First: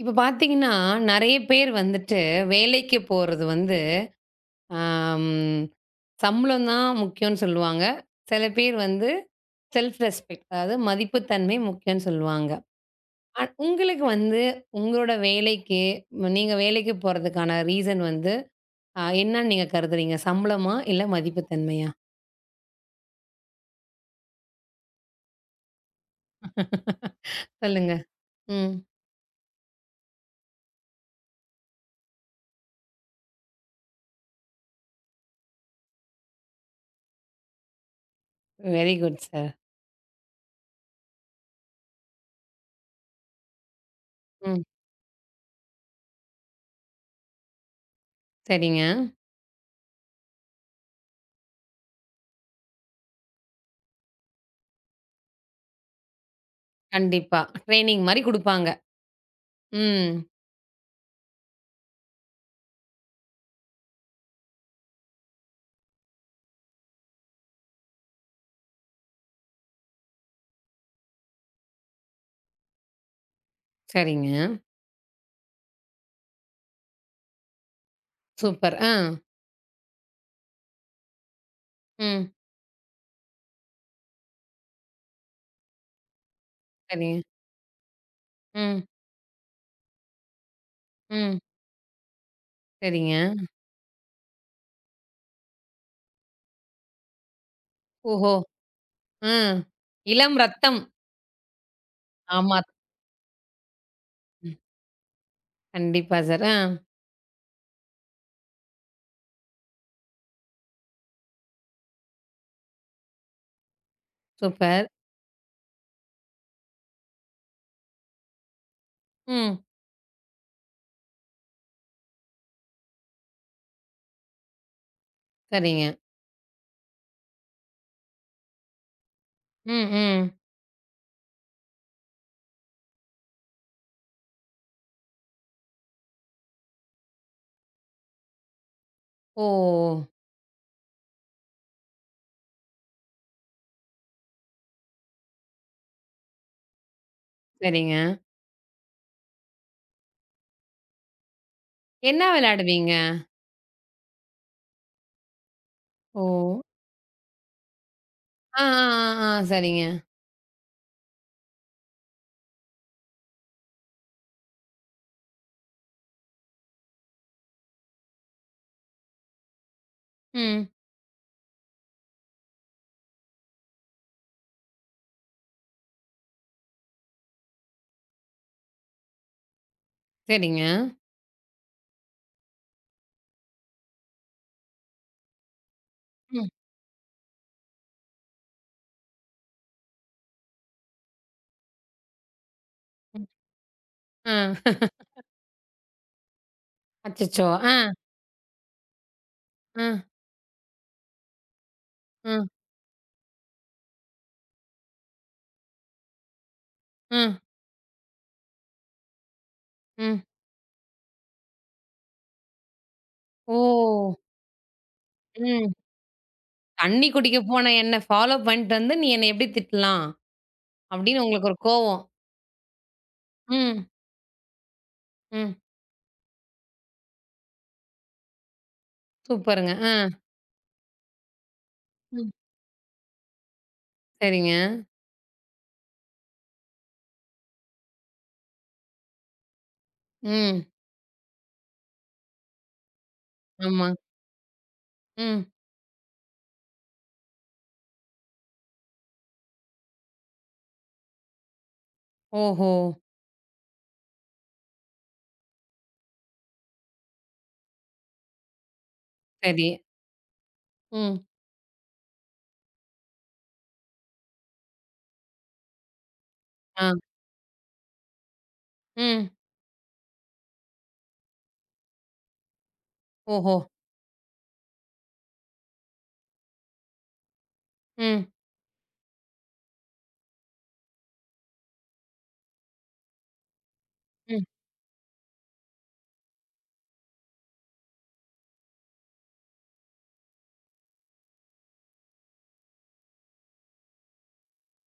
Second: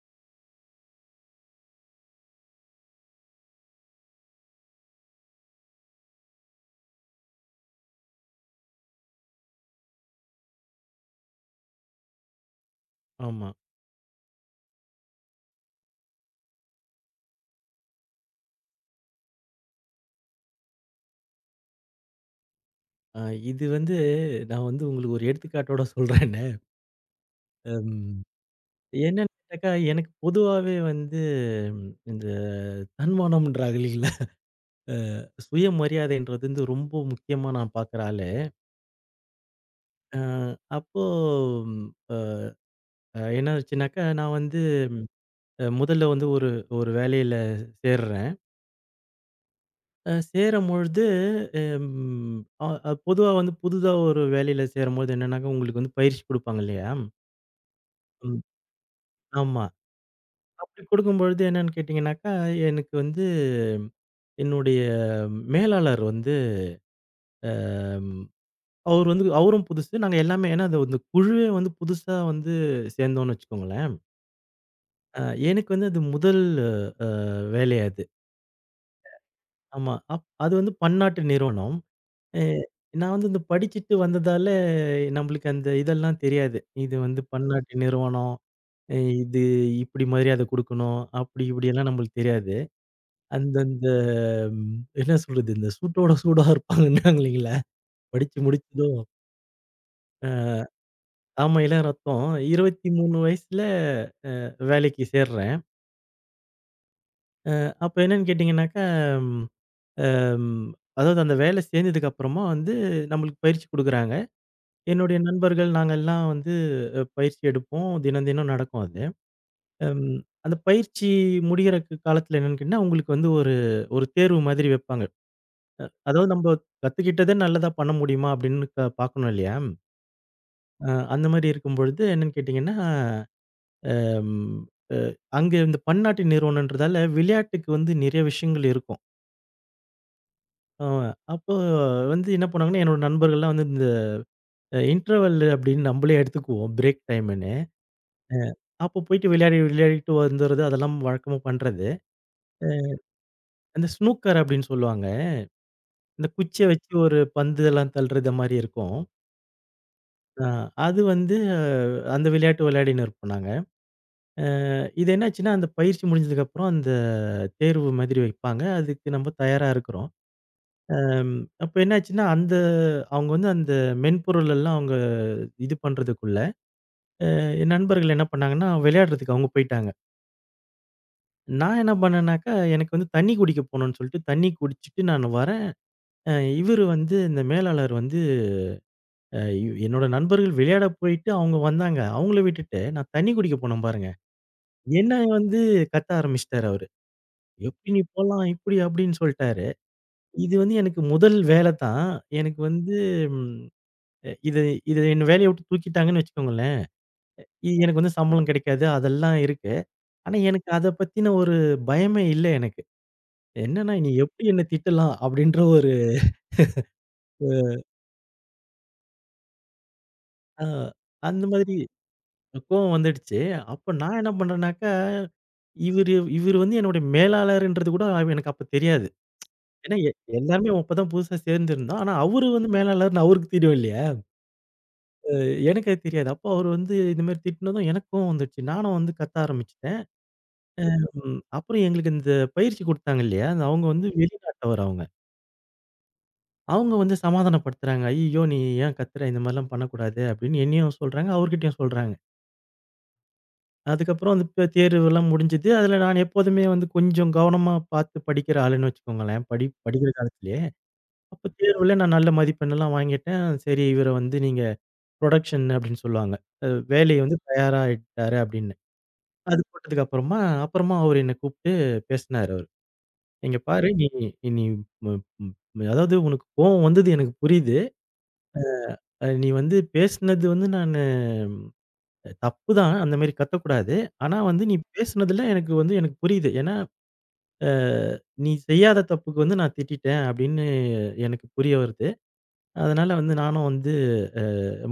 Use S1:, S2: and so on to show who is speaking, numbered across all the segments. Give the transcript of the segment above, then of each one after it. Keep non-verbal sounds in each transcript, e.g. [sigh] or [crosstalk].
S1: இப்ப பார்த்தீங்கன்னா, நெறைய பேர் வந்துட்டு வேலைக்கு போறது வந்து, ஆம் சம்பளம் தான் முக்கியம்னு சொல்லுவாங்க. சில பேர் வந்து செல்ஃப் ரெஸ்பெக்ட் அதாவது மதிப்புத்தன்மை முக்கியம்னு சொல்லுவாங்க.
S2: ஆமா.
S1: உங்களுக்கு வந்து உங்களோட வேலைக்கு நீங்க வேலைக்கு போறதுக்கான ரீசன் வந்து என்னன்னு நீங்க கருதுறீங்க? சம்பளமா? இல்ல மதிப்புத்தன்மையா?
S2: அ இது வந்து நான் வந்து உங்களுக்கு ஒரு எடுத்துக்காட்டோட சொல்றேன்னு.
S1: சொல்லுங்க.
S2: ம்
S1: ம்.
S2: என்னன்னு கேட்டாக்கா, எனக்கு பொதுவாவே வந்து இந்த தன்மானம்ன்றாங்க இல்லைங்களா? சுயமரியாதைன்றது வந்து ரொம்ப முக்கியமா நான் பார்க்குற ஆளு.
S1: Very good sir.
S2: அ அப்போ ம், அ என்ன ஆச்சுனாக்கா, நான் வந்து
S1: ம்.
S2: முதல்ல வந்து ஒரு ஒரு வேலையில சேர்றேன்.
S1: சரிங்க.
S2: சேரும்பொழுது ம் அ அ பொதுவா வந்து புதுதா ஒரு வேலையில சேரும்போது என்னன்னாக்கா, உங்களுக்கு வந்து பயிற்சி குடுப்பாங்க இல்லையா?
S1: கண்டிப்பா. ட்ரெய்னிங் மாரி
S2: ம்
S1: குடுப்பாங்க.
S2: ஆமா.
S1: ம்.
S2: அப்படி கொடுக்கும்பொழுது என்னன்னு கேட்டீங்கன்னாக்கா, எனக்கு வந்து என்னுடைய மேலாளர் வந்து அம் அவர் வந்து அவரும் புதுசு. நாங்க எல்லாமே ஏன்னா அது வந்து குழுவே வந்து புதுசா வந்து சேர்ந்தோம்னு வச்சுக்கோங்களேன்.
S1: சரிங்க.
S2: அ எனக்கு வந்து அது முதல் அ வேலை அது.
S1: சூப்பர். ஆ.
S2: ஆமா. அது வந்து பன்னாட்டு நிறுவனம்.
S1: ம்.
S2: எ நான் வந்து இந்த படிச்சுட்டு வந்ததால நம்மளுக்கு அந்த இதெல்லாம் தெரியாது. இது வந்து
S1: சரிங்க.
S2: பன்னாட்டு நிறுவனம்.
S1: ம்.
S2: இது இப்படி மரியாதை குடுக்கணும்.
S1: ம்.
S2: அப்படி இப்படியெல்லாம் நம்மளுக்கு தெரியாது.
S1: சரிங்க.
S2: அந்த ம், என்ன சொல்றது? இந்த சூட்டோட சூடா இருப்பாங்கன்னாங்க இல்லைங்களா?
S1: ஓஹோ!
S2: படிச்சு முடிச்சதும்
S1: ம். இளம் ரத்தம்.
S2: ஆமா, இளம் ரத்தம்.
S1: ஆமா.
S2: 23 வயசுல
S1: ம்.
S2: வேலைக்கு சேர்றேன்.
S1: கண்டிப்பா சார். ஆ.
S2: அப்ப என்னன்னு கேட்டீங்கன்னாக்கா, ம், ம், அதாவது அந்த வேலை சேர்ந்ததுக்கு அப்புறமா வந்து நம்மளுக்கு பயிற்சி குடுக்குறாங்க.
S1: சூப்பர்.
S2: என்னுடைய நண்பர்கள் நாங்க எல்லாம் வந்து பயிற்சி எடுப்போம். தினம், தினம் நடக்கும் அது.
S1: ம்.
S2: ம், அந்த பயிற்சி முடியிற காலத்துல என்னன்னு கேட்டீங்கன்னா, உங்களுக்கு வந்து ஒரு ஒரு தேர்வு மாதிரி வைப்பாங்க.
S1: சரிங்க.
S2: அதாவது நம்ப கத்துக்கிட்டத நல்லதா பண்ண முடியுமா? அப்படின்னு பார்க்கணும் இல்லையா?
S1: ம், ம்.
S2: அந்த மாரி இருக்கும்பொழுது என்னன்னு கேட்டீங்கன்னா, ம் அ அங்க இந்த பன்னாட்டு நிறுவனம்ன்றதால விளையாட்டுக்கு வந்து நிறைய விஷயங்கள் இருக்கும்.
S1: ஓ!
S2: அ அப்போ வந்து என்ன பண்ணுவாங்கன்னா, என்னோட நண்பர்கள்லாம் வந்து இந்த இன்டர்வல் அப்படின்னு நம்மளே எடுத்துக்குவோம். பிரேக் டைம்ன்னு.
S1: சரிங்க.
S2: அப்போ போயிட்டு விளையாடி விளையாடிட்டு வந்துறது அதெல்லாம் வழக்கமா பண்றது.
S1: என்ன
S2: அ
S1: விளையாடுவீங்க?
S2: அந்த ஸ்னூக்கர் அப்படின்னு சொல்லுவாங்க. இந்த
S1: ஓ!
S2: குச்சிய வச்சு ஒரு பந்து எல்லாம் தள்ளுறது மாரி
S1: ஆ, ஆ,
S2: இருக்கும்.
S1: ஆ, ஆ. சரிங்க.
S2: அ அது வந்து அந்த விளையாட்டு விளையாடின்னு இருப்போம் நாங்க. அ இது என்னாச்சுன்னா, அந்த பயிற்சி முடிஞ்சதுக்கப்புறம் அந்த தேர்வு மாதிரி வைப்பாங்க. அதுக்கு நம்ம தயாரா இருக்கிறோம்.
S1: ம்.
S2: அம் அப்ப என்னாச்சுன்னா, அந்த அவங்க வந்து அந்த மென்பொருள் எல்லாம் அவங்க இது பண்றதுக்குள்ள, என் நண்பர்கள் என்ன பண்ணாங்கன்னா, விளையாடுறதுக்கு அவங்க போயிட்டாங்க.
S1: சரிங்க.
S2: நான் என்ன பண்ணேன்னாக்கா, எனக்கு வந்து தண்ணி குடிக்க போணும்னு சொல்லிட்டு தண்ணி குடிச்சுட்டு நான் வரேன். அ
S1: ம்,
S2: இவரு வந்து இந்த மேலாளர் வந்து அ இவ் என்னோட நண்பர்கள் விளையாட போயிட்டு அவங்க வந்தாங்க. அவங்கள விட்டுட்டு நான்
S1: ம்.
S2: தண்ணி குடிக்க போனேன் பாருங்க.
S1: ஆ.
S2: என்ன வந்து கத்த ஆரம்பிச்சுட்டாரு அவரு.
S1: அச்சச்சோ! ஆ,
S2: எப்படி நீ போலாம்? இப்படி அப்படின்னு சொல்ட்டாரு.
S1: ஆ,
S2: இது வந்து எனக்கு முதல் வேல தான்.
S1: ஆ,
S2: எனக்கு வந்து ம் இது இது என்ன வேலைய விட்டு தூக்கிட்டாங்கன்னு வச்சுக்கோங்களேன்.
S1: ஆ,
S2: இது எனக்கு வந்து சம்பளம் கிடைக்காது. அதெல்லாம் இருக்கு.
S1: ம்.
S2: ஆனா எனக்கு அத பத்தின ஒரு பயமே இல்ல எனக்கு. என்னன்னா நீ
S1: ஓ!
S2: எப்படி என்ன திட்டலாம் அப்படின்ற
S1: ம்.
S2: ஒரு
S1: தண்ணி குடிக்க போன என்ன ஃபாலோ பண்ணிட்டு வந்து, "நீ என்ன எப்படி திட்டலாம்?"
S2: அ
S1: அப்படின்னு
S2: அந்த
S1: உங்களுக்கு ஒரு
S2: மாதிரி
S1: கோவம்.
S2: கோவம் வந்துடுச்சு.
S1: ம்,
S2: அப்ப நான் என்ன பண்றேன்னாக்கா,
S1: ம்.
S2: இவரு இவரு வந்து என்னுடைய மேலாளர்ன்றது கூட எனக்கு அப்ப தெரியாது.
S1: சூப்பருங்க. ஆ.
S2: ஏன்னா எல்லாருமே அப்பதான் புதுசா சேர்ந்திருந்தோம். ஆனா
S1: ம்.
S2: அவரு வந்து மேலாளர்ன்னு அவருக்கு தெரியும் இல்லையா?
S1: சரிங்க.
S2: எனக்கு அது தெரியாது. அப்போ அவரு வந்து இந்த மாரி திட்டினதும் எனக்கு கோவம் வந்துடுச்சு. நானும் வந்து கத்த ஆரம்பிச்சுட்டேன்.
S1: ம்.
S2: ம். அப்புறம் எங்களுக்கு இந்த பயிற்சி குடுத்தாங்க இல்லையா? அந்த அவங்க
S1: ஆமா.
S2: வந்து வெளிநாட்டவர் அவங்க.
S1: ம்.
S2: அவங்க வந்து சமாதானப்படுத்துறாங்க. "ஐய்யயோ! நீ ஏன் கத்துற? இந்த மாரிலாம் பண்ணக்கூடாது." அப்படின்னு என்னையும் சொல்றாங்க, அவர்கிட்டயும் சொல்றாங்க.
S1: ஓஹோ!
S2: அதுக்கப்புறம் அந்த தேர்வெல்லாம் முடிஞ்சது. அதுல நான் எப்போதுமே வந்து கொஞ்சம் கவனமா பார்த்து படிக்கிற ஆளுன்னு வச்சுக்கோங்களேன்.
S1: சரி.
S2: படிக்கிற காலத்திலேயே.
S1: ம்.
S2: அப்ப தேர்வுல நான் நல்ல மதிப்பெண்ணெல்லாம் வாங்கிட்டேன். சரி இவர வந்து நீங்க புரொடக்ஷன் அப்படின்னு சொல்லுவாங்க. அ
S1: ஆ.
S2: வேலையை வந்து தயாராயிட்டாரு அப்படின்னு.
S1: ம்.
S2: அது போட்டதுக்கு அப்புறமா அப்புறமா அவரு என்ன கூப்பிட்டு பேசினாரு அவரு.
S1: ஓஹோ!
S2: "இங்க பாரு நீ நீ ம ம் அதாவது உனக்கு கோவம் வந்தது எனக்கு புரியுது.
S1: ம்.
S2: நீ வந்து பேசினது வந்து நானு தப்பு தான். அந்த மாரி கத்தக்கூடாது. ஆனா
S1: ம்.
S2: வந்து நீ பேசினதுல எனக்கு வந்து எனக்கு புரியுது. ஏன்னா, அ நீ செய்யாத தப்புக்கு வந்து நான் திட்டிட்டேன் அப்படின்னு எனக்கு புரிய வருது. அதனால வந்து நானும் வந்து அ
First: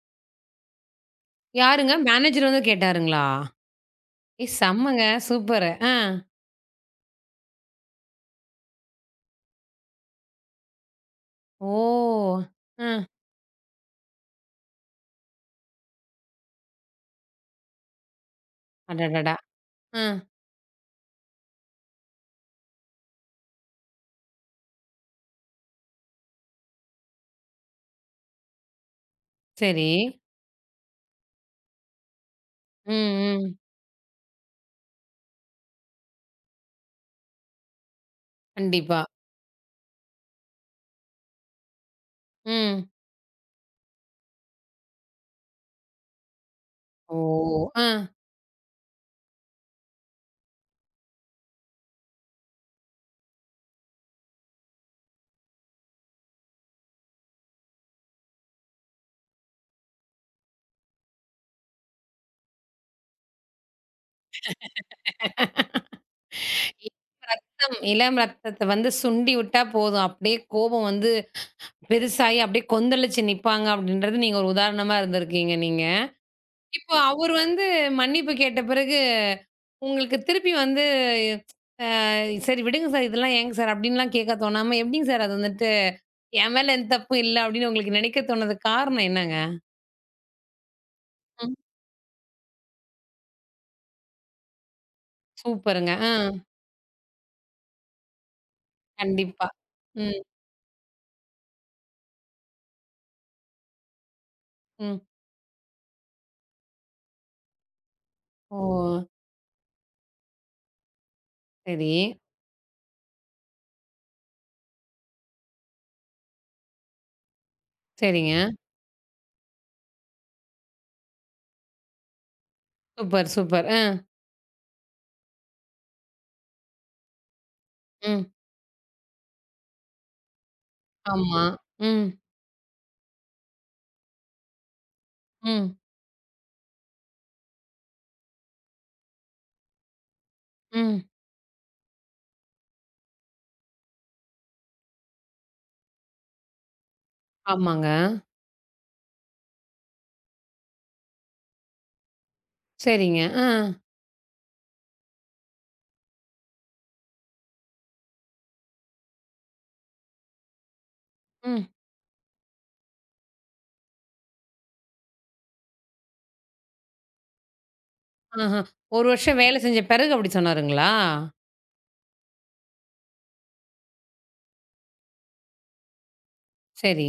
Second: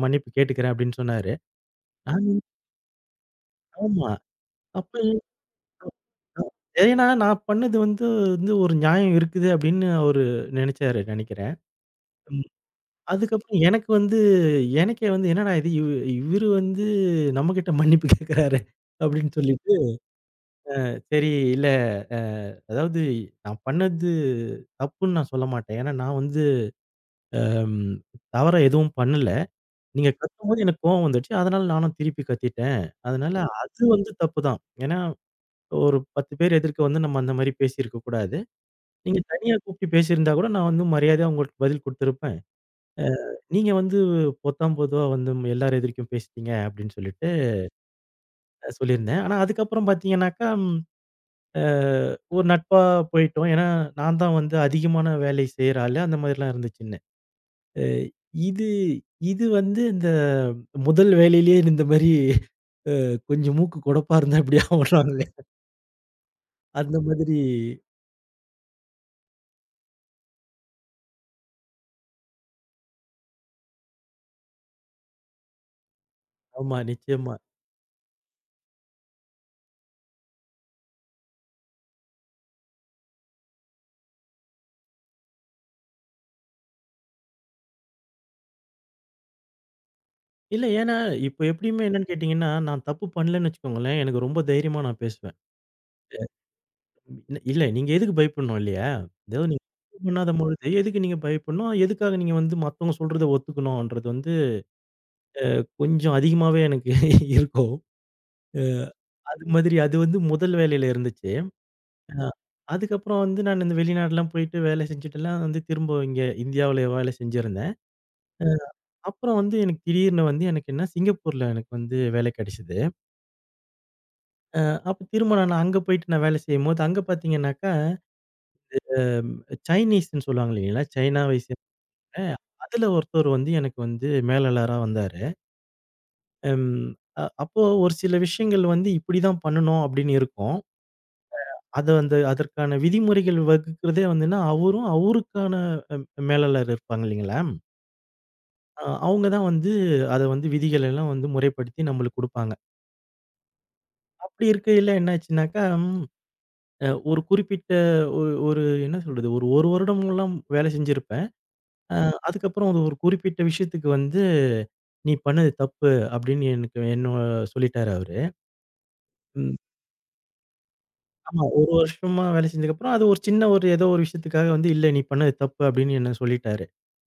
S2: மன்னிப்பு கேட்டுக்கிறேன்" அப்படின்னு சொன்னாரு.
S1: யாருங்க?
S2: நானு
S1: மேனேஜர் வந்து கேட்டாருங்களா?
S2: ஆமா.
S1: ஏ
S2: அப்ப
S1: செம்மங்க. சூப்பரு. ஆ.
S2: ஏன்னா நான் பண்ணது வந்து வந்து ஒரு நியாயம் இருக்குது அப்படின்னு அவரு நினைச்சாரு நினைக்கிறேன்.
S1: ஓ! ஆ.
S2: அதுக்கப்புறம் எனக்கு வந்து எனக்கே வந்து என்னடா இது இவரு வந்து நம்மகிட்ட மன்னிப்பு கேட்கிறாரு அப்படின்னு
S1: அடடடா!
S2: சொல்லிட்டு,
S1: ஆ.
S2: சரி இல்ல அ அதாவது நான் பண்ணது தப்புன்னு நான் சொல்ல மாட்டேன். ஏன்னா நான் வந்து ம் தவறா எதுவும் பண்ணல.
S1: சரி.
S2: நீங்க கத்தும்போது எனக்கு கோவம் வந்துடுச்சு. அதனால நானும் திருப்பி கத்திட்டேன்.
S1: ம்,
S2: அதனால
S1: ம்.
S2: அது வந்து தப்பு தான். ஏன்னா ஒரு 10 பேர் எதிர்க்க வந்து நம்ம அந்த மாரி பேசியிருக்க கூடாது.
S1: கண்டிப்பா.
S2: நீங்க தனியா கூப்பிட்டு பேசியிருந்தா கூட நான் வந்து மரியாதையா உங்களுக்கு பதில் குடுத்திருப்பேன்.
S1: ம்.
S2: அ நீங்க வந்து பொத்தாம் பொதுவா வந்து எல்லார் எதிர்க்கும் பேசிட்டீங்க அப்படின்னு
S1: ஓ!
S2: சொல்லிட்டு
S1: ஆ.
S2: சொல்லியிருந்தேன். ஆனா அதுக்கப்புறம் பார்த்தீங்கன்னாக்கா, ம் அ ஒரு நட்பா போயிட்டோம். ஏன்னா நான் தான் வந்து அதிகமான வேலை செய்ற ஆளு அந்த மாதிரிலாம் இருந்துச்சுன்னு. அ இது இது வந்து இந்த முதல் வேலையிலேயே இந்த மாரி கொஞ்சம் மூக்கு கொடப்பா இருந்தா இப்படி ஆவுறாங்களே அந்த மாதிரி.
S1: இளம் இளம் ரத்தத்த வந்து சுண்டி விட்டா போதும். அப்படியே கோபம் வந்து பெருசாயி அப்படியே கொந்தளிச்சு நிப்பாங்க அப்படின்றது நீங்க ஒரு உதாரணமா இருந்திருக்கீங்க நீங்க.
S2: ஆமா,
S1: இப்போ அவரு
S2: நிச்சயமா.
S1: வந்து மன்னிப்பு கேட்ட பிறகு, உங்களுக்கு திருப்பி வந்து அ "சரி விடுங்க சார், இதெல்லாம் ஏங்க சார்?" அப்படின்லாம் கேட்க தோணாம, எப்படிங்க சார் அது வந்துட்டு, என் மேல எந்த தப்பும் இல்ல அப்படின்னு உங்களுக்கு நினைக்க தோணதுக்கு காரணம் என்னங்க?
S2: இல்ல ஏன்னா இப்ப
S1: ம்.
S2: எப்படியுமே என்னன்னு கேட்டீங்கன்னா, நான் தப்பு பண்ணலன்னு வச்சுக்கோங்களேன், எனக்கு ரொம்ப தைரியமா நான் பேசுவேன்.
S1: சூப்பருங்க. ஆ.
S2: இல்ல இல்ல நீங்க எதுக்கு பயப்படணும் இல்லையா?
S1: கண்டிப்பா.
S2: அதாவது நீங்க தப்பு
S1: ம்,
S2: பண்ணாத பொழுது எதுக்கு நீங்க பயப்படணும்? எதுக்காக நீங்க வந்து மத்தவங்க சொல்றத ஒத்துக்கணும்ன்றது வந்து
S1: ம்.
S2: கொஞ்சம் அதிகமாவே எனக்கு [laughs] இருக்கும்.
S1: ஓ!
S2: அ அது மாதிரி அது வந்து முதல் வேலையில இருந்துச்சு.
S1: சரி.
S2: அ அதுக்கப்புறம் வந்து நான் இந்த வெளிநாடுலாம் போயிட்டு வேலை செஞ்சுட்டுலாம் வந்து திரும்ப இங்க இந்தியாவுல வேலை செஞ்சிருந்தேன்.
S1: சரிங்க.
S2: அப்புறம் வந்து எனக்கு திடீர்னு வந்து எனக்கு என்ன சிங்கப்பூர்ல எனக்கு வந்து வேலை கிடைச்சது.
S1: Super, super. ஆ.
S2: அப்ப திரும்ப நான் அங்க போயிட்டு நான் வேலை செய்யும்போது, அங்க பார்த்தீங்கன்னாக்கா,
S1: ம்.
S2: அ சைனீஸ்ன்னு சொல்லுவாங்க இல்லைங்களா? சைனாவை
S1: ஆமா. ம்,
S2: அ அதுல ஒருத்தர் வந்து எனக்கு வந்து மேலாளரா வந்தாரு.
S1: ம்,
S2: ம் அ அப்போ ஒரு சில விஷயங்கள் வந்து இப்படிதான் பண்ணணும் அப்படின்னு இருக்கும்.
S1: ம்.
S2: அது வந்து அதற்கான விதிமுறைகள் வகுக்கிறதே வந்துன்னா, அவரும் அவருக்கான அ மேலாளர் இருப்பாங்க இல்லைங்களா?
S1: ஆமாங்க.
S2: அவங்க தான் வந்து அத வந்து விதிகள் எல்லாம் வந்து முறைப்படுத்தி நம்மளுக்கு குடுப்பாங்க.
S1: சரிங்க. ஆ.
S2: அப்படி இருக்கையில என்ன ஆச்சுன்னாக்கா, ம் அ ஒரு குறிப்பிட்ட ஒரு ஒரு என்ன சொல்றது? ஒரு 1 வருடம்லாம் வேலை செஞ்சிருப்பேன்.
S1: ம்.
S2: அ அதுக்கப்புறம் அது ஒரு குறிப்பிட்ட விஷயத்துக்கு வந்து "நீ பண்ணது தப்பு" அப்படின்னு எனக்கு என்ன சொல்லிட்டாரு அவரு.
S1: ஆஹ. 1 வருஷம்
S2: ம்.
S1: வேலை செஞ்ச பிறகு அப்படி சொன்னாருங்களா?
S2: ஆமா. ஒரு வருஷமா வேலை செஞ்சதுக்கப்புறம், அது ஒரு சின்ன ஒரு ஏதோ ஒரு விஷயத்துக்காக வந்து, "இல்ல நீ பண்ணது தப்பு" அப்படின்னு என்ன சொல்லிட்டாரு.
S1: சரி.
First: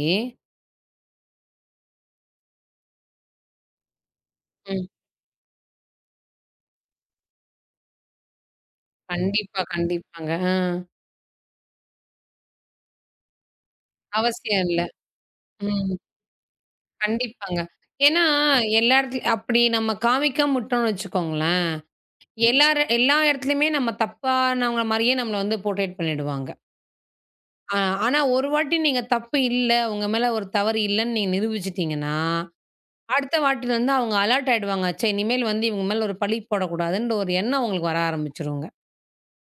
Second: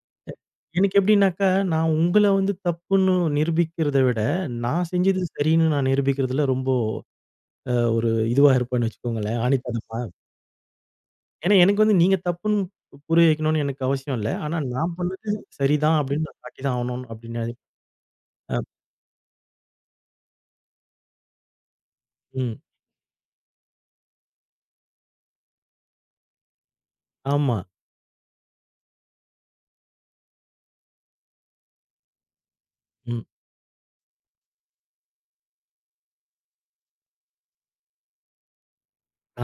S2: எனக்கு எப்படின்னாக்கா, நான் உங்கள வந்து தப்புன்னு நிரூபிக்கிறத விட, நான்
S1: ம்.
S2: செஞ்சது சரின்னு நான் நிரூபிக்கிறதுல ரொம்ப ஒரு இதுவா இருப்பேன்னு வச்சுக்கோங்களேன்,
S1: கண்டிப்பா,
S2: ஆணித்தனமா.
S1: கண்டிப்பாங்க. ஆ.
S2: ஏன்னா எனக்கு வந்து நீங்க தப்புன்னு புரிய வைக்கணும்னு எனக்கு அவசியம் இல்ல. ஆனா
S1: அவசியம் இல்ல.
S2: நான் பண்ணது
S1: ம்.
S2: சரிதான் அப்படின்னு நான் காட்டி தான் ஆவணும் அப்படின்னு.
S1: கண்டிப்பாங்க. ஏன்னா,
S2: அ
S1: எல்லா இடத்துலயும் அப்படி நம்ம காமிக்காம விட்டோம்னு வச்சுக்கோங்களேன்,
S2: ம்.
S1: எல்லார எல்லா இடத்துலயுமே நம்ம தப்பானவங்க மாரியே நம்மள வந்து போர்ட்ரேட் பண்ணிடுவாங்க.
S2: ஆமா.
S1: ஆ ஆனா, ஒரு வாட்டி நீங்க தப்பு இல்ல, உங்க மேல ஒரு தவறு இல்லன்னு நீங்க நிரூபிச்சுட்டீங்கன்னா,
S2: ம்.
S1: அடுத்த வாட்டிலருந்து அவங்க அலர்ட் ஆயிடுவாங்க. ச்சே! இனிமேல் வந்து இவங்க மேல ஒரு பழி போடக்கூடாதுன்ற ஒரு எண்ணம் அவங்களுக்கு வர ஆரம்பிச்சுருங்க.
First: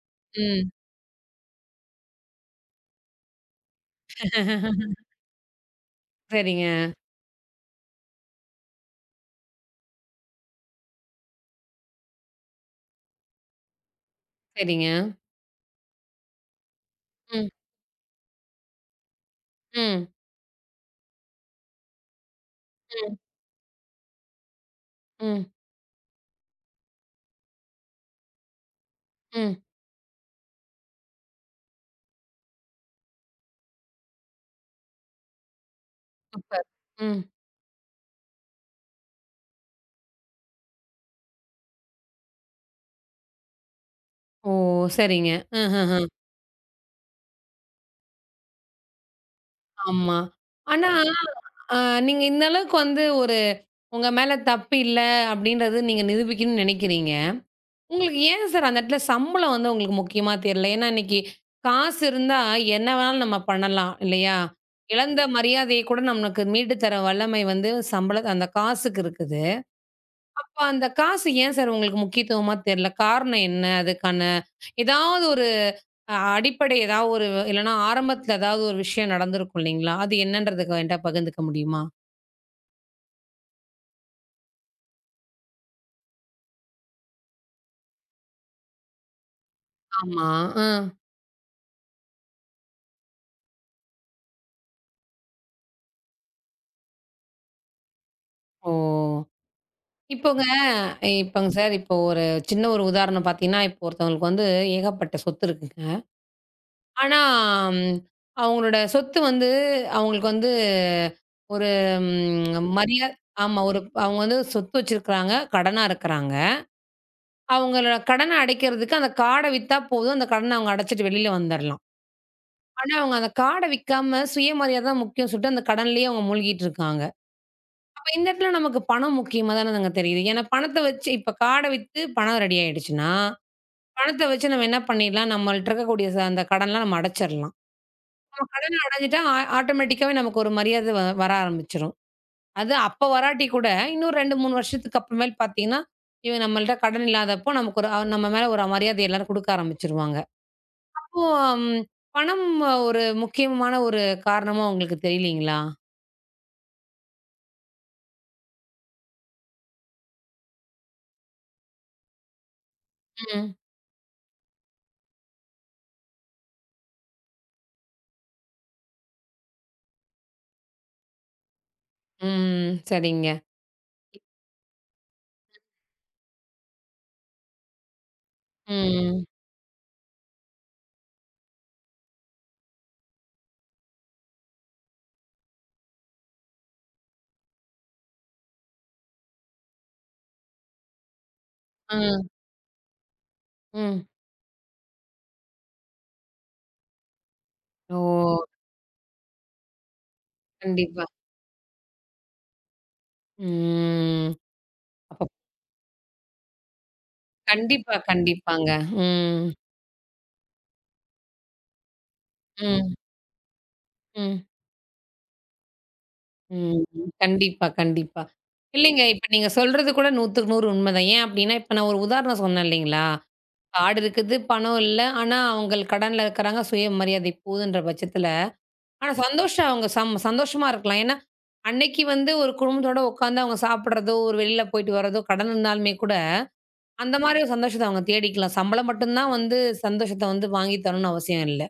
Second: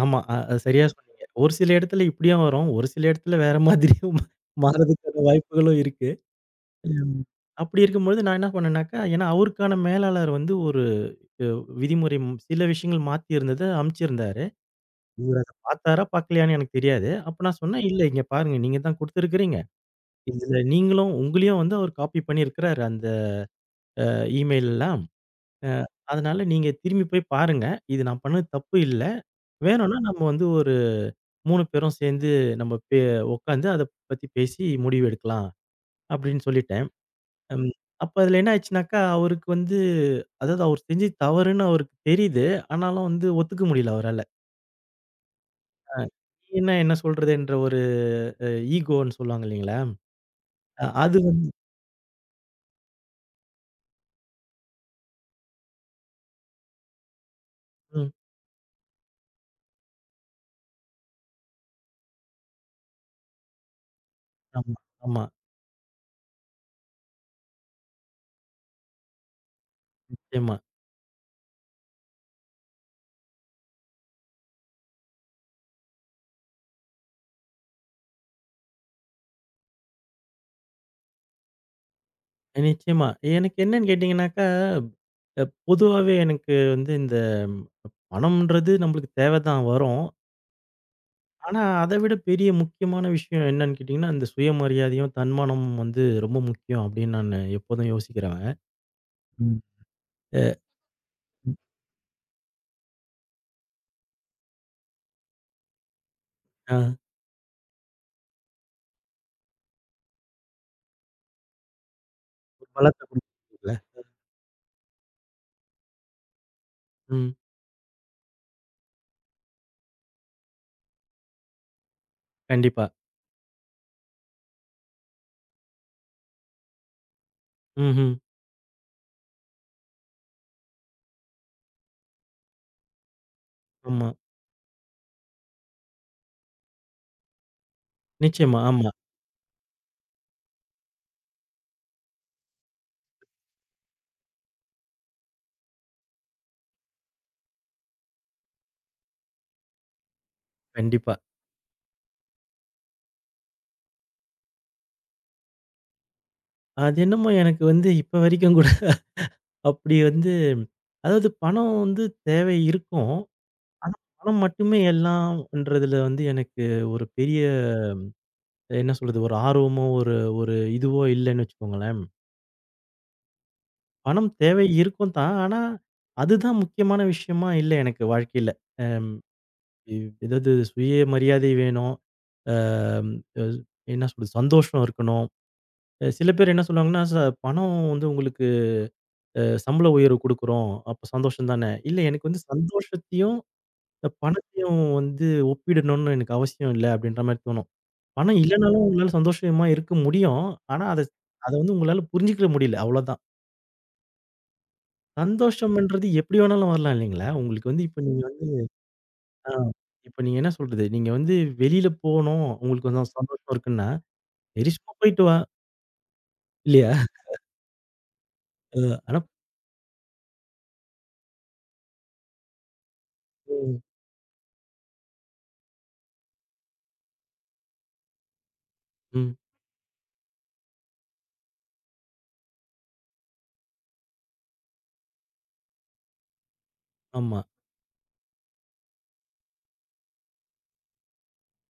S2: ஆமா. அ அ
S1: ம்.
S2: சரியா சொன்னீங்க. ஒரு சில இடத்துல இப்படியும் வரும். ஒரு சில இடத்துல வேற மாதிரியும்
S1: [laughs]
S2: மாறதுக்கான வாய்ப்புகளும் இருக்கு.
S1: சரிங்க,
S2: ம். அப்படி இருக்கும்பொழுது நான் என்ன பண்ணேன்னாக்கா, ஏன்னா அவருக்கான மேலாளர் வந்து ஒரு அ விதிமுறை சில விஷயங்கள் மாத்தி இருந்தத அனுப்பிச்சிருந்தாரு.
S1: சரிங்க.
S2: இவரு அத பார்த்தாரா, பார்க்கலையான்னு எனக்கு தெரியாது. அப்ப
S1: ம்,
S2: நான் சொன்னேன், "இல்ல இங்க பாருங்க. நீங்க தான் குடுத்துருக்கிறீங்க.
S1: ம்,
S2: இதுல நீங்களும் உங்களையும் வந்து அவர் காப்பி பண்ணியிருக்கிறாரு அந்த
S1: ம்,
S2: இமெயில்லாம்."
S1: ம்,
S2: அ அதனால நீங்க திரும்பி போய் பாருங்க. இது நான் பண்ணது தப்பு இல்ல.
S1: ம்.
S2: வேணும்னா நம்ம வந்து ஒரு 3 பேரும் சேர்ந்து நம்ம உட்காந்து அத பத்தி பேசி முடிவு எடுக்கலாம் அப்படின்னு
S1: சூப்பர்.
S2: சொல்லிட்டேன்.
S1: ம்.
S2: ம். அப்ப அதுல என்ன ஆச்சுனாக்கா, அவருக்கு வந்து அதாவது அவர் செஞ்சது தவறுன்னு அவருக்கு தெரியுது. ஆனாலும் வந்து ஒத்துக்க முடியல அவரால.
S1: ஓ! சரிங்க. அஹஹ.
S2: ஏன்னா என்ன சொல்றதுன்ற ஒரு அ ஈகோன்னு சொல்லுவாங்க இல்லைங்களா?
S1: ஆமா. ஆனா,
S2: அது வந்து
S1: அ நீங்க இந்த அளவுக்கு வந்து ஒரு உங்க மேல தப்பு இல்ல அப்படின்றது நீங்க நிரூபிக்கணும்னு நெனைக்கிறீங்க.
S2: ம்,
S1: உங்களுக்கு ஏன் சார் அந்த இடத்துல சம்பளம் வந்து உங்களுக்கு முக்கியமா தெரியல? ஏன்னா இன்னைக்கு காசு இருந்தா என்ன வேணாலும் நம்ம பண்ணலாம் இல்லையா?
S2: ஆமா,
S1: இழந்த
S2: ஆமா.
S1: மரியாதைய கூட நமக்கு மீட்டு தர வல்லமை வந்து சம்பள அந்த காசுக்கு இருக்குது.
S2: நிச்சயமா,
S1: அப்ப அந்த காசு ஏன் சார் உங்களுக்கு முக்கியத்துவமா தெரியல? காரணம் என்ன அதுக்கான? ஏதாவது ஒரு அடிப்படை ஏதாவது ஒரு இல்லன்னா ஆரம்பத்துல ஏதாவது ஒரு விஷயம் நடந்திருக்கும் இல்லைங்களா? அது என்னன்றதுக்கு என்ட்ட பகிர்ந்துக்க முடியுமா?
S2: நிச்சயமா. எனக்கு என்னன்னு கேட்டீங்கன்னாக்கா பொதுவாவே எனக்கு வந்து இந்த பணம்ன்றது நம்மளுக்கு தேவை தான் வரும்.
S1: ஆமா. அ.
S2: ஆனா, அத விட பெரிய முக்கியமான விஷயம் என்னன்னு கேட்டீங்கன்னா, இந்த சுயமரியாதையும், தன்மானமும் வந்து ரொம்ப முக்கியம் அப்படின்னு நானு எப்போதும் யோசிக்கிறவன்.
S1: ஓ!
S2: ம். அ
S1: இப்போங்க இப்போங்க
S2: ம்.
S1: சார் இப்போ ஒரு சின்ன ஒரு உதாரணம் பார்த்தீங்கன்னா, இப்போ ஒருத்தவங்களுக்கு வந்து ஏகப்பட்ட சொத்து இருக்குங்க.
S2: ஆ
S1: ஆனா, ம் அவங்களோட சொத்து வந்து அவங்களுக்கு வந்து ஒரு
S2: ஒரு
S1: ம்
S2: பலத்த
S1: மரியா ஆமா.
S2: குடுக்குதுல்ல.
S1: ஒரு அவங்க வந்து சொத்து வச்சிருக்கிறாங்க. கடனா இருக்கிறாங்க.
S2: ம்.
S1: அவங்களோட கடன அடைக்கிறதுக்கு அந்த கார்ட வித்தா போதும். அந்த கடன அவங்க அடைச்சுட்டு வெளில வந்துரலாம்.
S2: கண்டிப்பா.
S1: ஆனா, அவங்க அந்த கார்ட விக்காம சுயமரியாதை தான் முக்கியம் சொல்லிட்டு அந்த கடன்லயே அவங்க மூழ்கிட்டு இருக்காங்க. அப்ப
S2: ம்ஹ்ம்.
S1: இந்த இடத்துல நமக்கு பணம் முக்கியமா தானங்க தெரியுது. ஏன்னா பணத்த வச்சு இப்ப கார்ட வித்து பணம் ரெடி ஆயிடுச்சுன்னா,
S2: ஆமா.
S1: பணத்த வச்சு நம்ம என்ன பண்ணிடலாம், நம்மள்ட்ட இருக்கக்கூடிய அந்த கடன்லாம் நம்ம அடைச்சிரலாம். நம்ம
S2: நிச்சயமா.
S1: கடன
S2: ஆமா.
S1: அடைஞ்சுட்டா ஆட்டோமேட்டிக்காவே நமக்கு ஒரு மரியாதை வர ஆரம்பிச்சுரும். அது அப்ப வராட்டி கூட இன்னும் 2, 3 வருஷத்துக்கு அப்புறமேல் பார்த்தீங்கன்னா, இவன் நம்மள்ட்ட கடன் இல்லாதப்போ நமக்கு ஒரு நம்ம மேல ஒரு மரியாதை எல்லாரும் குடுக்க ஆரம்பிச்சுருவாங்க.
S2: கண்டிப்பா.
S1: அப்போ ம் பணம் ஒரு முக்கியமான ஒரு காரணமா உங்களுக்கு தெரியலீங்களா?
S2: அது என்னமோ எனக்கு வந்து இப்ப வரைக்கும் கூட [laughs] அப்படி வந்து அதாவது பணம் வந்து தேவை இருக்கும்.
S1: ம்.
S2: ஆனா, பணம் மட்டுமே எல்லாம்ன்றதுல வந்து எனக்கு ஒரு பெரிய என்ன சொல்றது? ஒரு ஆர்வமோ, ஒரு ஒரு இதுவோ இல்லன்னு வச்சுக்கோங்களேன்.
S1: ம். சரிங்க.
S2: பணம் தேவை இருக்கும் தான். ஆனா, அதுதான் முக்கியமான விஷயமா இல்ல எனக்கு வாழ்க்கையில. அ
S1: ம்.
S2: ஏதாவது சுயமரியாதை வேணும். அம் அ என்ன சொல்றது? சந்தோஷம் இருக்கணும். சில பேர் என்ன சொல்லுவாங்கன்னா, பணம் வந்து உங்களுக்கு சம்பள உயர்வு குடுக்குறோம். அப்ப சந்தோஷம் தானே." இல்ல
S1: ம்.
S2: எனக்கு வந்து சந்தோஷத்தையும்,
S1: ம்.
S2: இந்த பணத்தையும் வந்து ஒப்பிடணும்னு எனக்கு அவசியம் இல்ல, அப்படின்ற மாரி தோணும்.
S1: ஓ!
S2: பணம் இல்லனாலும் உங்களால சந்தோஷமா இருக்க முடியும். ஆனா, அத
S1: கண்டிப்பா.
S2: அத வந்து உங்களால புரிஞ்சுக்க முடியல. அவ்வளோதான்.
S1: ம். அப்ப
S2: சந்தோஷம்ன்றது எப்படி வேணாலும் வரலாம் இல்லைங்களா? உங்களுக்கு வந்து
S1: கண்டிப்பா,
S2: இப்ப நீங்க வந்து
S1: கண்டிப்பாங்க. ம்.
S2: ஆ இப்ப நீங்க என்ன சொல்றது? நீங்க வந்து வெளியில போணும், உங்களுக்கு
S1: ம்.
S2: வந்து சந்தோஷம் இருக்குன்னா,
S1: ம்.
S2: சரி சும்மா போயிட்டு வா.
S1: ம்.
S2: இல்லையா?
S1: கண்டிப்பா, கண்டிப்பா.
S2: அ
S1: இல்லைங்க.
S2: ஆனா
S1: இப்ப நீங்க சொல்றது கூட 100க்கு 100 உண்மதான். ஏன் அப்டின்னா, இப்ப நான் ஒரு உதாரணம் சொன்னேன் இல்லைங்களா?
S2: ம்,
S1: காடு இருக்குது, பணம் இல்ல. ஆனா, அவங்க கடன்ல இருக்கிறாங்க. சுயமரியாதை போதுன்ற பட்சத்துல, ஆனா
S2: ம்.
S1: சந்தோஷம் அவங்க சந்தோஷமா இருக்கலாம். ஏன்னா, அன்னைக்கு வந்து ஒரு குடும்பத்தோட உட்காந்து அவங்க சாப்பிடுறதோ, ஒரு வெளில போயிட்டு வரதோ, கடன் இருந்தாலுமே கூட, அந்த மாரி
S2: ஆமா.
S1: ஒரு சந்தோஷத்த அவங்க தேடிக்கலாம். சம்பளம் மட்டும் தான் வந்து சந்தோஷத்த வந்து வாங்கி தரணும்னு அவசியம் இல்ல.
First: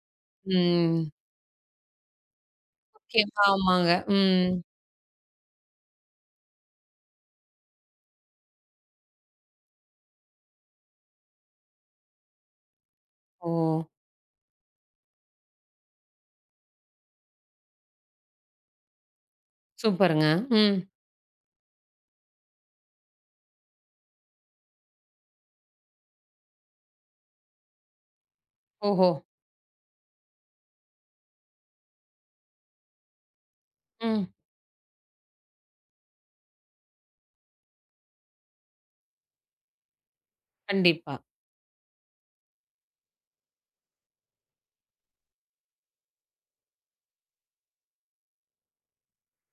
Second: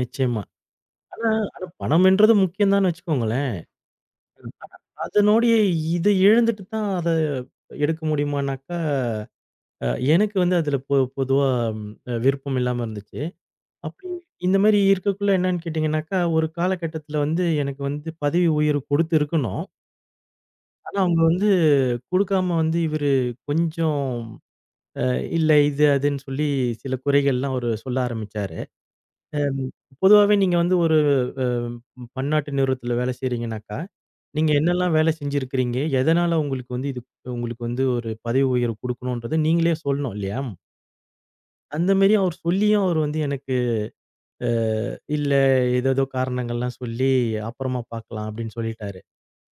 S2: நிச்சயமா.
S1: ம்.
S2: ஆனா ஆனா பணம்ன்றது முக்கியம் தான்னு
S1: ஓகே.
S2: வச்சுக்கோங்களேன்.
S1: ஆமாங்க. ம்.
S2: ஆனா அதனுடைய இத இழந்துட்டு தான் அத எடுக்க முடியுமானாக்கா, அ எனக்கு வந்து அதுல பொதுவா விருப்பம் இல்லாம இருந்துச்சு.
S1: ஓ!
S2: அப்படி இந்த மாரி இருக்கக்குள்ள என்னன்னு கேட்டீங்கன்னாக்கா, ஒரு காலகட்டத்தில வந்து எனக்கு வந்து பதவி உயர்வு குடுத்து இருக்கணும்.
S1: சூப்பருங்க. ம்.
S2: ஆனா அவங்க வந்து குடுக்காம வந்து இவரு கொஞ்சம் அ இல்ல இது அதுன்னு சொல்லி சில குறைகள்லாம் அவரு சொல்ல ஆரம்பிச்சாரு.
S1: ஓஹோ!
S2: அம் பொதுவாவே நீங்க வந்து ஒரு அ பன்னாட்டு நிறுவனத்தில வேலை செய்றீங்கன்னாக்கா,
S1: ம்.
S2: நீங்க என்னெல்லாம் வேலை செஞ்சிருக்கிறீங்க? எதனால உங்களுக்கு வந்து இது உங்களுக்கு வந்து ஒரு பதவி உயர்வு குடுக்கணும்ன்றத நீங்களே சொல்லணும் இல்லையா?
S1: கண்டிப்பா.
S2: அந்த மாரி அவர் சொல்லியும் அவர் வந்து எனக்கு அ இல்ல ஏதேதோ காரணங்கள்லாம் சொல்லி, அப்புறமா பார்க்கலாம் அப்படின்னு சொல்லிட்டாரு.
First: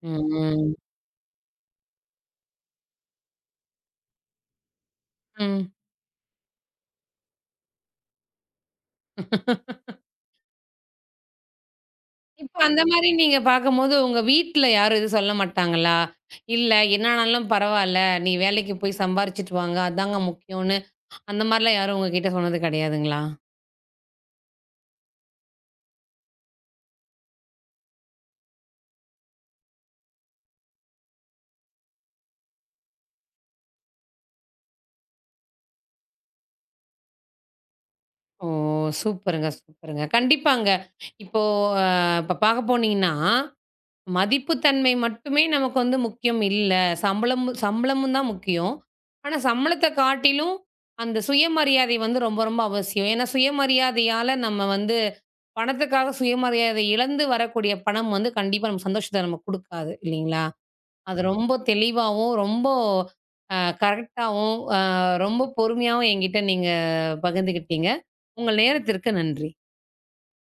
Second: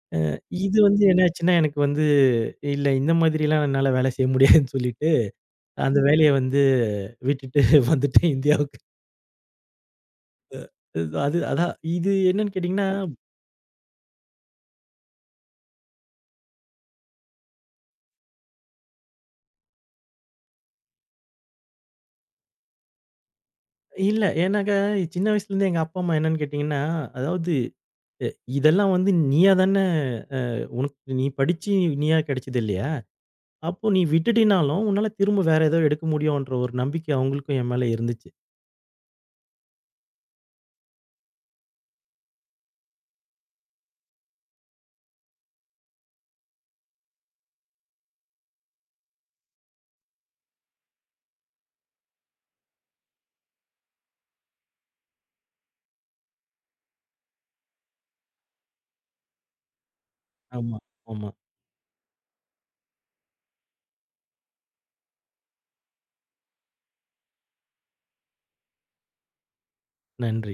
S1: ம், ம்,
S2: இது வந்து என்ன ஆச்சுன்னா, எனக்கு வந்து இல்ல இந்த மாதிரிலாம் என்னால வேலை செய்ய முடியாதுன்னு சொல்லிட்டு,
S1: ம்.
S2: அந்த வேலைய வந்து விட்டுட்டு [laughs] வந்துட்டேன் இந்தியாவுக்கு. அது அதான் இது என்னன்னு
S1: இப்ப அந்த
S2: கேட்டீங்கன்னா,
S1: மாரி நீங்க பார்க்கும்போது உங்க வீட்ல யாரும் எதுவும் சொல்ல மாட்டாங்களா? இல்ல என்னானாலும் பரவால்ல. நீ வேலைக்கு போய் சம்பாரிச்சுட்டு வாங்க. அதாங்க முக்கியம்னு அந்த மாரிலாம் யாரும் உங்ககிட்ட சொன்னது கிடையாதுங்களா?
S2: இல்ல ஏன்னாக்க சின்ன வயசுலேருந்து எங்க அப்பா, அம்மா என்னன்னு கேட்டீங்கன்னா, அதாவது "அ இதெல்லாம் வந்து நீயா தானே அ உனக்கு நீ படிச்சு நீயா கிடைச்சது இல்லையா? அப்போ நீ விட்டுட்டினாலும் உன்னால திரும்ப வேற ஏதோ எடுக்க முடியும்ன்ற" ஒரு நம்பிக்கை அவங்களுக்கும் என் மேல இருந்துச்சு.
S1: ஓ! சூப்பருங்க, சூப்பருங்க. கண்டிப்பாங்க. இப்போ அ இப்ப பார்க்க போனீங்கன்னா மதிப்புத்தன்மை மட்டுமே நமக்கு வந்து முக்கியம் இல்ல. சம்பளமும் தான் முக்கியம். ஆனா, சம்பளத்த காட்டிலும் அந்த சுயமரியாதை வந்து ரொம்ப, ரொம்ப அவசியம். ஏன்னா, சுயமரியாதையால நம்ம வந்து பணத்துக்காக சுயமரியாதை இழந்து வரக்கூடிய பணம் வந்து கண்டிப்பா நமக்கு சந்தோஷத்த நமக்கு குடுக்காது இல்லைங்களா?
S2: ஆமா,
S1: அது
S2: ஆமா.
S1: ரொம்ப தெளிவாவும், ரொம்ப கரெக்ட்டாவும், ரொம்ப பொறுமையாவும் என்கிட்ட நீங்க பகிர்ந்துக்கிட்டீங்க. உங்கள் நேரத்திற்கு நன்றி.
S2: நன்றி.